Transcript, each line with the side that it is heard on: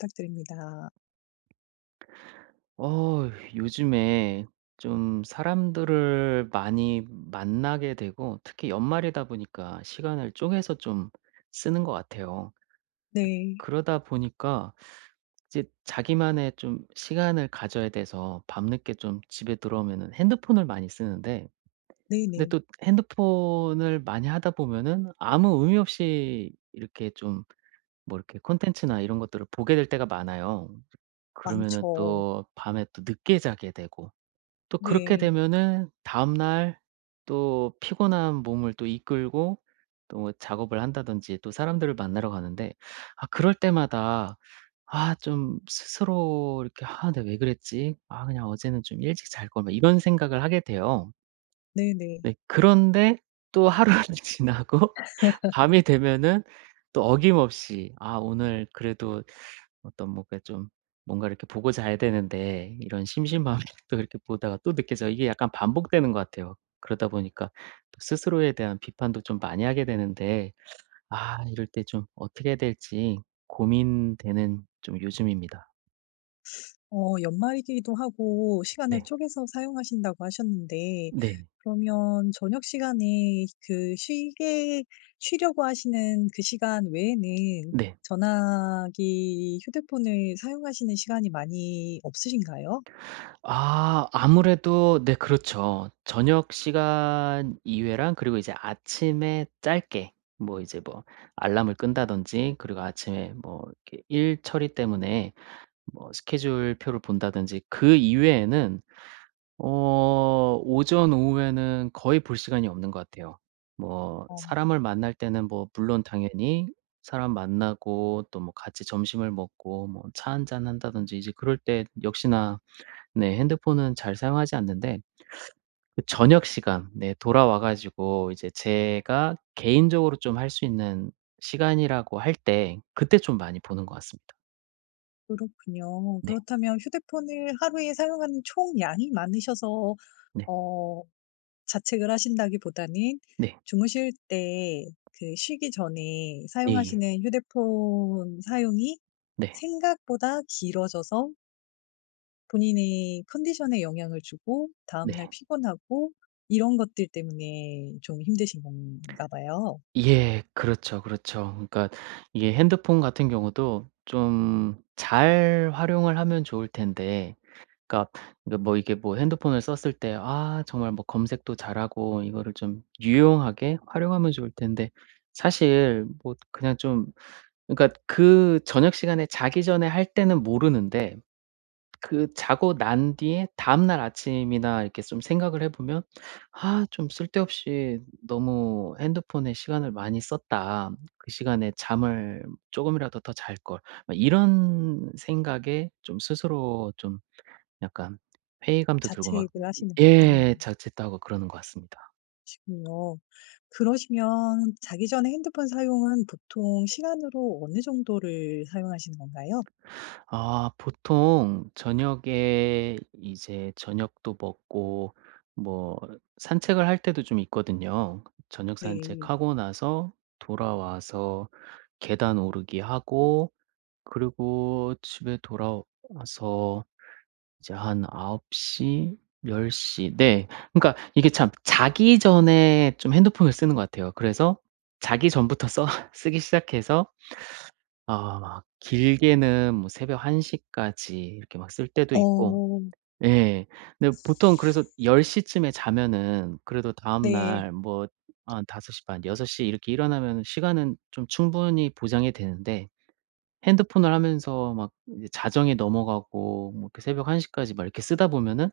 left: 부탁드립니다.
right: 요즘에 좀 사람들을 많이 만나게 되고, 특히 연말이다 보니까 시간을 쪼개서 좀 쓰는 것 같아요.
left: 네.
right: 그러다 보니까 이제 자기만의 좀 시간을 가져야 돼서 밤늦게 좀 집에 들어오면은 핸드폰을 많이 쓰는데, 근데
left: 네네.
right: 또 핸드폰을 많이 하다 보면은 아무 의미 없이 이렇게 좀 뭐 이렇게 콘텐츠나 이런 것들을 보게 될 때가 많아요. 그러면은
left: 많죠.
right: 또 밤에 또 늦게 자게 되고, 또 그렇게
left: 네.
right: 되면은 다음날 또 피곤한 몸을 또 이끌고 또 뭐 작업을 한다든지 또 사람들을 만나러 가는데, 그럴 때마다 좀 스스로 이렇게 '아 내가 왜 그랬지? 아 그냥 어제는 좀 일찍 잘 걸.' 막 이런 생각을 하게 돼요.
left: 네네.
right: 네, 그런데 또 하루는 지나고 밤이 되면은 또 어김없이 '아 오늘 그래도 어떤 뭔가 좀 뭔가 이렇게 보고 자야 되는데,' 이런 심심함이 또 이렇게 보다가 또 늦게 자, 이게 약간 반복되는 것 같아요. 그러다 보니까 또 스스로에 대한 비판도 좀 많이 하게 되는데, 이럴 때 좀 어떻게 해야 될지 고민되는 좀 요즘입니다.
left: 연말이기도 하고 시간을
right: 네.
left: 쪼개서 사용하신다고 하셨는데,
right: 네.
left: 그러면 저녁 시간에 그 쉬게 쉬려고 하시는 그 시간 외에는
right: 네.
left: 전화기, 휴대폰을 사용하시는 시간이 많이 없으신가요?
right: 아무래도 네, 그렇죠. 저녁 시간 이외랑, 그리고 이제 아침에 짧게 뭐 이제 뭐 알람을 끈다든지, 그리고 아침에 뭐 이렇게 일 처리 때문에 뭐 스케줄표를 본다든지, 그 이외에는 오전 오후에는 거의 볼 시간이 없는 것 같아요. 뭐
left: 어
right: 사람을 만날 때는 뭐 물론 당연히 사람 만나고, 또 뭐 같이 점심을 먹고 뭐 차 한잔 한다든지, 이제 그럴 때 역시나 네, 핸드폰은 잘 사용하지 않는데, 그 저녁 시간 네 돌아와 가지고 이제 제가 개인적으로 좀 할 수 있는 시간이라고 할 때, 그때 좀 많이 보는 것 같습니다.
left: 그렇군요.
right: 네.
left: 그렇다면 휴대폰을 하루에 사용하는 총 양이 많으셔서
right: 네.
left: 어 자책을 하신다기보다는,
right: 네.
left: 주무실 때 그 쉬기 전에
right: 예예.
left: 사용하시는 휴대폰 사용이
right: 네.
left: 생각보다 길어져서 본인의 컨디션에 영향을 주고 다음날
right: 네.
left: 피곤하고 이런 것들 때문에 좀 힘드신 건가 봐요.
right: 예. 그렇죠, 그렇죠. 그러니까 이게 핸드폰 같은 경우도 좀 잘 활용을 하면 좋을 텐데, 그러니까 이게 뭐 핸드폰을 썼을 때, 정말 뭐 검색도 잘하고 이거를 좀 유용하게 활용하면 좋을 텐데, 사실 뭐 그냥 좀, 그러니까 그 저녁 시간에 자기 전에 할 때는 모르는데, 그 자고 난 뒤에 다음 날 아침이나 이렇게 좀 생각을 해 보면 '아 좀 쓸데없이 너무 핸드폰에 시간을 많이 썼다. 그 시간에 잠을 쪼금이라도 더 잘걸.' 막 이런 생각에 좀 스스로 좀 약간 회의감도 들고 막,
left: 자책을 하시는.
right: 예
left: 음,
right: 자책도 하고 그러는 것 같습니다.
left: 시군요. 그러시면 자기 전에 핸드폰 사용은 보통 시간으로 어느 정도를 사용하시는 건가요?
right: 보통 저녁에 이제 저녁도 먹고 뭐 산책을 할 때도 좀 있거든요. 저녁
left: 네.
right: 산책하고 나서 돌아와서 계단 오르기 하고, 그리고 집에 돌아와서 이제 한9홉시1 0, 네. 그러니까 이게 참 자기 전에 좀 핸드폰을 쓰는 것 같아요. 그래서 자기 전부터 써 쓰기 시작해서, 막 길게는 뭐 새벽 1 시까지 이렇게 막 쓸 때도 있고,
left: 어,
right: 예. 근데 보통 그래서 10 시쯤에 자면은 그래도
left: 네,
right: 다음날 뭐 한 5 시 반, 6 시 이렇게 일어나면은 시간은 좀 충분히 보장이 되는데, 핸드폰을 하면서 막 이제 자정에 넘어가고 뭐 이렇게 새벽 1 시까지 막 이렇게 쓰다 보면은,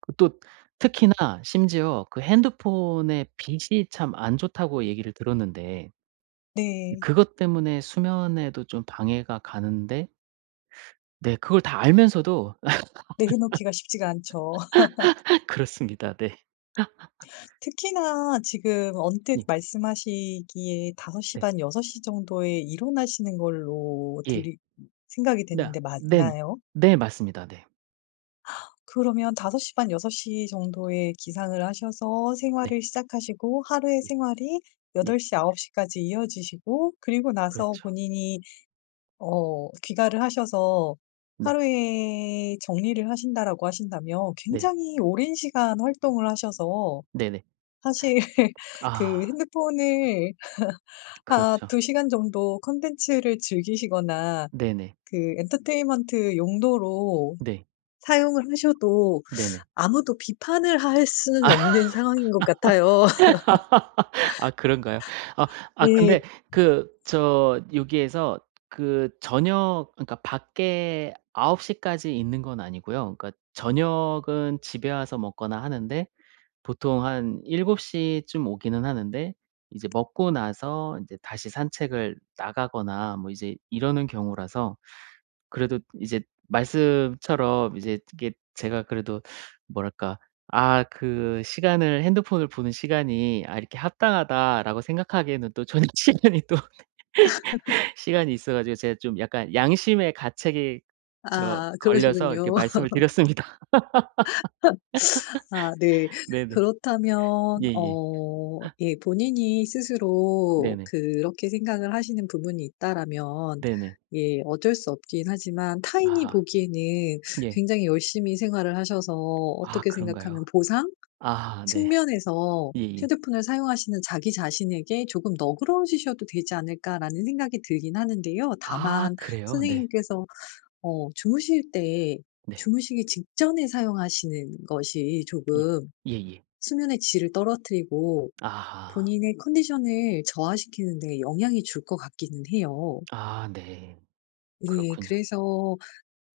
right: 그 또 특히나 심지어 그 핸드폰의 빛이 참 안 좋다고 얘기를 들었는데,
left: 네.
right: 그것 때문에 수면에도 좀 방해가 가는데. 네. 그걸 다 알면서도
left: 내려놓기가 쉽지가 않죠.
right: 그렇습니다. 네.
left: 특히나 지금 언뜻
right: 예.
left: 말씀하시기에 5섯시
right: 네.
left: 반6시 정도에 일어나시는 걸로
right: 예.
left: 들리 생각이
right: 네.
left: 되는데
right: 네네.
left: 맞나요?
right: 네. 맞습니다. 네.
left: 그러면 5시 반6시 정도에 기상을 하셔서
right: 네.
left: 생활을 시작하시고, 하루의
right: 예.
left: 생활이 8
right: 예.
left: 덟 시, 9시 까지 이어지시고, 그리고 나서
right: 그렇죠.
left: 본인이 귀가를 하셔서 하
right: 네.
left: 루에 정리를 하신다라고 하신다면,
right: 네.
left: 굉장히 오랜 시간 활동을 하셔서
right: 네네.
left: 사실 그
right: 아,
left: 핸드폰을
right: 그렇죠.
left: 2 시간 정도 콘텐츠를 즐기시거나
right: 네네.
left: 그 엔터테인먼트 용도로
right: 네.
left: 사용을 하셔도
right: 네네.
left: 아무도 비판을 할 수는
right: 아
left: 없는 상황인 것 같아요.
right: 그런가요? 아
left: 네.
right: 근데 그 저 여기에서 그 저녁, 그러니까 밖에 9 시까지 있는 건 아니고요. 그러니까 저녁은 집에 와서 먹거나 하는데 보통 한7곱시쯤 오기는 하는데, 이제 먹고 나서 인제 다시 산책을 나가거나 뭐 이제 이러는 경우라서, 그래도 이제 말씀처럼 이제 이게 제가 그래도 뭐랄까, 그 시간을 '핸드폰을 보는 시간이 아 이렇게 합당하다.'라고 생각하기에는 또 저녁 시간이 또 시간이 있어 가지고 제가 좀 약간 양심의 가책이
left: 아,
right: 걸려서 이렇게
left: 그러시군요.
right: 말씀을 드렸습니다.
left: 아, 네.
right: 네네.
left: 그렇다면
right: 예예.
left: 예, 본인이 스스로
right: 네네.
left: 그렇게 생각을 하시는 부분이 있다라면,
right: 네네.
left: 예, 어쩔 수 없긴 하지만 타인이
right: 아.
left: 보기에는
right: 예.
left: 굉장히 열심히 생활을 하셔서,
right: 아,
left: 어떻게 생각하면
right: 그런가요?
left: 보상
right: 아 네.
left: 측면에서
right: 예예.
left: 휴대폰을 사용하시는 자기 자신에게 조금 너그러우시셔도 되지 않을까라는 생각이 들긴 하는데요.
right: 아,
left: 다만
right: 그래요? 네.
left: 선생님께서 주무실 때,
right: 네.
left: 주무시기 직전에 사용하시는 것이
right: 예.
left: 조금
right: 예예.
left: 수면의 질을 떨어뜨리고
right: 아하.
left: 본인의 컨디션을 저하시키는 데 영향이 줄 것 같기는 해요.
right: 아 네.
left: 예.
right: 그렇군요.
left: 그래서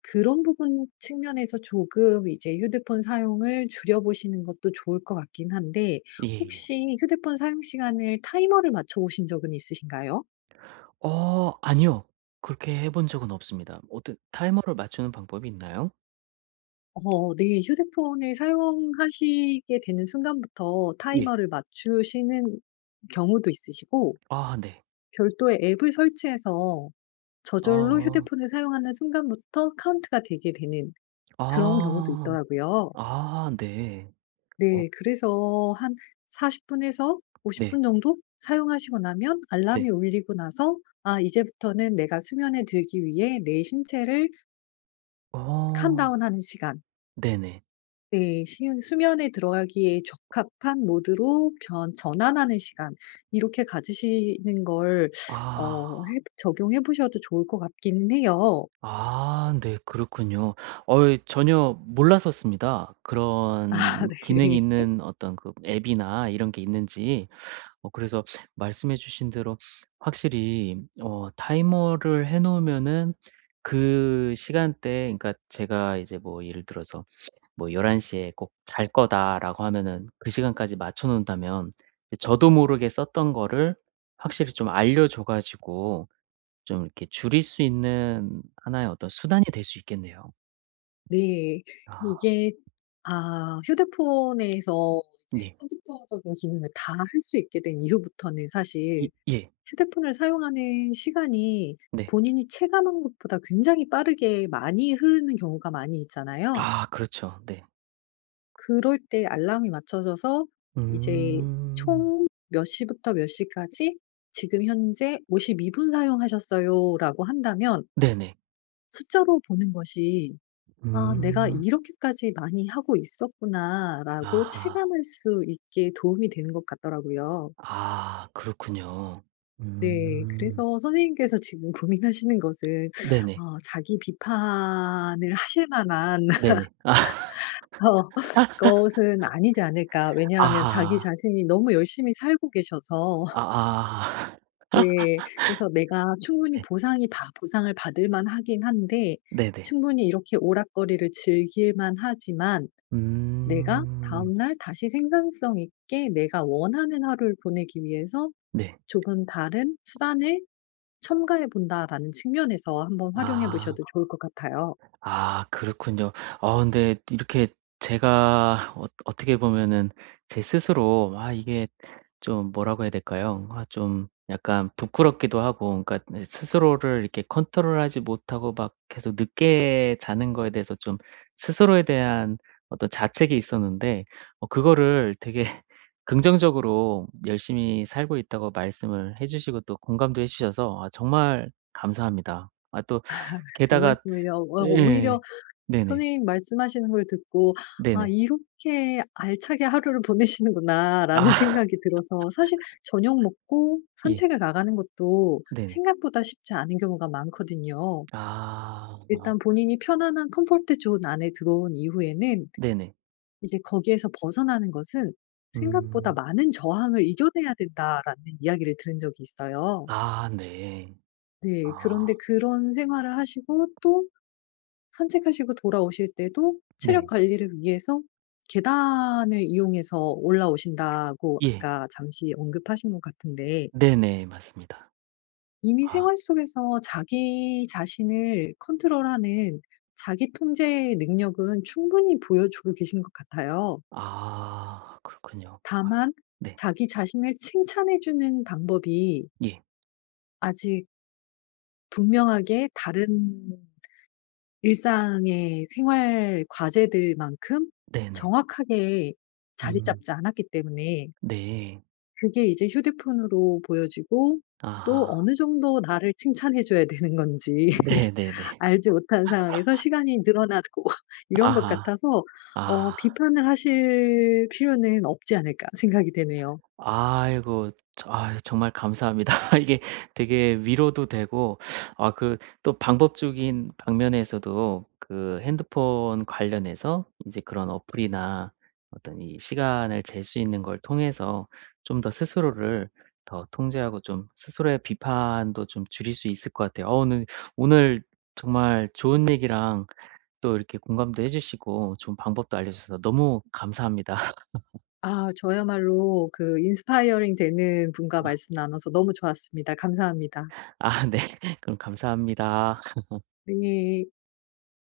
left: 그런 부분 측면에서 조금 이제 휴대폰 사용을 줄여 보시는 것도 좋을 것 같긴 한데,
right: 예예.
left: 혹시 휴대폰 사용 시간을 타이머를 맞춰 보신 적은 있으신가요?
right: 아니요. 그렇게 해본 적은 없습니다. 어떤 타이머를 맞추는 방법이 있나요?
left: 어, 네. 휴대폰을 사용하시게 되는 순간부터
right: 예.
left: 타이머를 맞추시는 경우도 있으시고,
right: 아 네.
left: 별도의 앱을 설치해서 저절로
right: 어.
left: 휴대폰을 사용하는 순간부터 카운트가 되게 되는 그런 경우도
right: 아.
left: 있더라고요.
right: 아 네. 어
left: 네. 그래서 한 40 분에서 50
right: 네.
left: 분 정도 사용하시고 나면
right: 네.
left: 알람이 울리고 나서 '아, 이제부터는 내가 수면에 들기 위해 내 신체를
right: 어.
left: 캄다운하는 시간.'
right: 네네.
left: 네. 시 수면에 들어가기에 적합한 모드로 변 전환하는 시간, 이렇게 가지시는 걸
right: 아.
left: 어 해 적용해 보셔도 좋을 것 같긴 해요.
right: 아 네, 그렇군요. 전혀 몰랐었습니다.
left: 아,
right: 그런 기능이
left: 네.
right: 있는 어떤 그 앱이나 이런 게 있는지. 그래서 말씀해 주신 대로 확실히 타이머를 해 놓으면은, 그 시간대에 그러니까 제가 이제 뭐 예를 들어서 뭐 "1 1시에 꼭 잘 거다."라고 하면은 그 시간까지 맞춰 놓는다면, 이제 저도 모르게 썼던 거를 확실히 좀 알려 줘 가지고 좀 이렇게 줄일 수 있는 하나의 어떤 수단이 될 수 있겠네요.
left: 네.
right: 아
left: 이게 휴대폰에서 이제
right: 예.
left: 컴퓨터적인 기능을 다 할 수 있게 된 이후부터는, 사실
right: 이 예.
left: 휴대폰을 사용하는 시간이
right: 네.
left: 본인이 체감한 것보다 굉장히 빠르게 많이 흐르는 경우가 많이 있잖아요.
right: 아, 그렇죠. 네.
left: 그럴 때 알람이 맞춰져서 이제
right: 음.
left: 총 몇 시부터 몇 시까지 지금 현재 52분 사용하셨어요라고 한다면,
right: 네네.
left: 숫자로 보는 것이 '아, 내가
right: 음.
left: 이렇게까지 많이 하고 있었구나.'라고
right: 아하.
left: 체감할 수 있게 도움이 되는 것 같더라고요.
right: 아, 그렇군요.
left: 네.
right: 음.
left: 그래서 선생님께서 지금 고민하시는 것은
right: 네네.
left: 자기 비판을 하실 만한
right: 네네.
left: 어 그것은 아니지 않을까.
right: 아
left: 왜냐하면 자기
right: 아하.
left: 자신이 너무 열심히 살고 계셔서
right: 아아.
left: 네. 그래서 내가 충분히
right: 네.
left: 보상이 바 보상을 받을 만하긴 한데,
right: 네네.
left: 충분히 이렇게 오락거리를 즐길 만하지만 내가
right: 음.
left: 다음날 다시 생산성 있게 내가 원하는 하루를 보내기 위해서
right: 네.
left: 조금 다른 수단을 첨가해 본다라는 측면에서 한번 활용해
right: 아.
left: 보셔도 좋을 것 같아요.
right: 아, 그렇군요. 아 근데 이렇게 제가 어떻게 보면은 제 스스로, 이게 좀 뭐라고 해야 될까요? 좀 약간 부끄럽기도 하고, 그러니까 내 스스로를 이렇게 컨트롤하지 못하고 막 계속 늦게 자는 거에 대해서 좀 스스로에 대한 어떤 자책이 있었는데, 그거를 되게 긍정적으로 열심히 살고 있다고 말씀을 해 주시고 또 공감도 해 주셔서, 정말 감사합니다. 또 게다가
left: 별말씀을요. 오히려
right: 예. 네네.
left: 선생님 말씀하시는 걸 듣고 '아,
right: 네네.
left: 이렇게 알차게 하루를 보내시는구나.'라는
right: 아
left: 생각이 들어서, 사실 저녁 먹고
right: 예.
left: 산책을 나가는 것도
right: 네네.
left: 생각보다 쉽지 않은 경우가 많거든요.
right: 아. 아
left: 일단 본인이 편안한 컴포트 존 안에 들어온 이후에는,
right: 네네.
left: 이제 거기에서 벗어나는 것은 '생각보다
right: 음.
left: 많은 저항을 이겨내야 된다.'라는 이야기를 들은 적이 있어요.
right: 아 네.
left: 네.
right: 아
left: 그런데 그런 생활을 하시고, 또 산책하시고 돌아오실 때도 체력
right: 네.
left: 관리를 위해서 계단을 이용해서 올라오신다고
right: 예.
left: 아까 잠시 언급하신 것 같은데,
right: 네네. 맞습니다.
left: 이미
right: 아.
left: 생활 속에서 자기 자신을 컨트롤하는 자기 통제 능력은 충분히 보여주고 계신 것 같아요.
right: 아, 그렇군요. 아
left: 다만
right: 네.
left: 자기 자신을 칭찬해 주는 방법이
right: 예.
left: 아직 분명하게 다른 일상의 생활 과제들만큼
right: 네네.
left: 정확하게 자리
right: 음.
left: 잡지 않았기 때문에
right: 네.
left: 그게 이제 휴대폰으로 보여지고, 또
right: 아하.
left: 어느 정도 나를 칭찬해 줘야 되는 건지
right: 네네네.
left: 알지 못한 상황에서 시간이 늘어나고 이런 것
right: 아하.
left: 같아서
right: 아.
left: 비판을 하실 필요는 없지 않을까 생각이 되네요.
right: 아이고. 저 정말 감사합니다. 이게 되게 위로도 되고, 그 또 방법적인 방면에서도 그 핸드폰 관련해서 이제 그런 어플이나 어떤 이 시간을 잴 수 있는 걸 통해서 좀 더 스스로를 더 통제하고 좀 스스로의 비판도 좀 줄일 수 있을 것 같아요. 오늘 정말 좋은 얘기랑 또 이렇게 공감도 해 주시고 좋은 방법도 알려 주셔서 너무 감사합니다.
left: 아, 저야말로 그 인스파이어링 되는 분과 말씀 나눠서 너무 좋았습니다. 감사합니다.
right: 아 네. 그럼 감사합니다.
left: 네.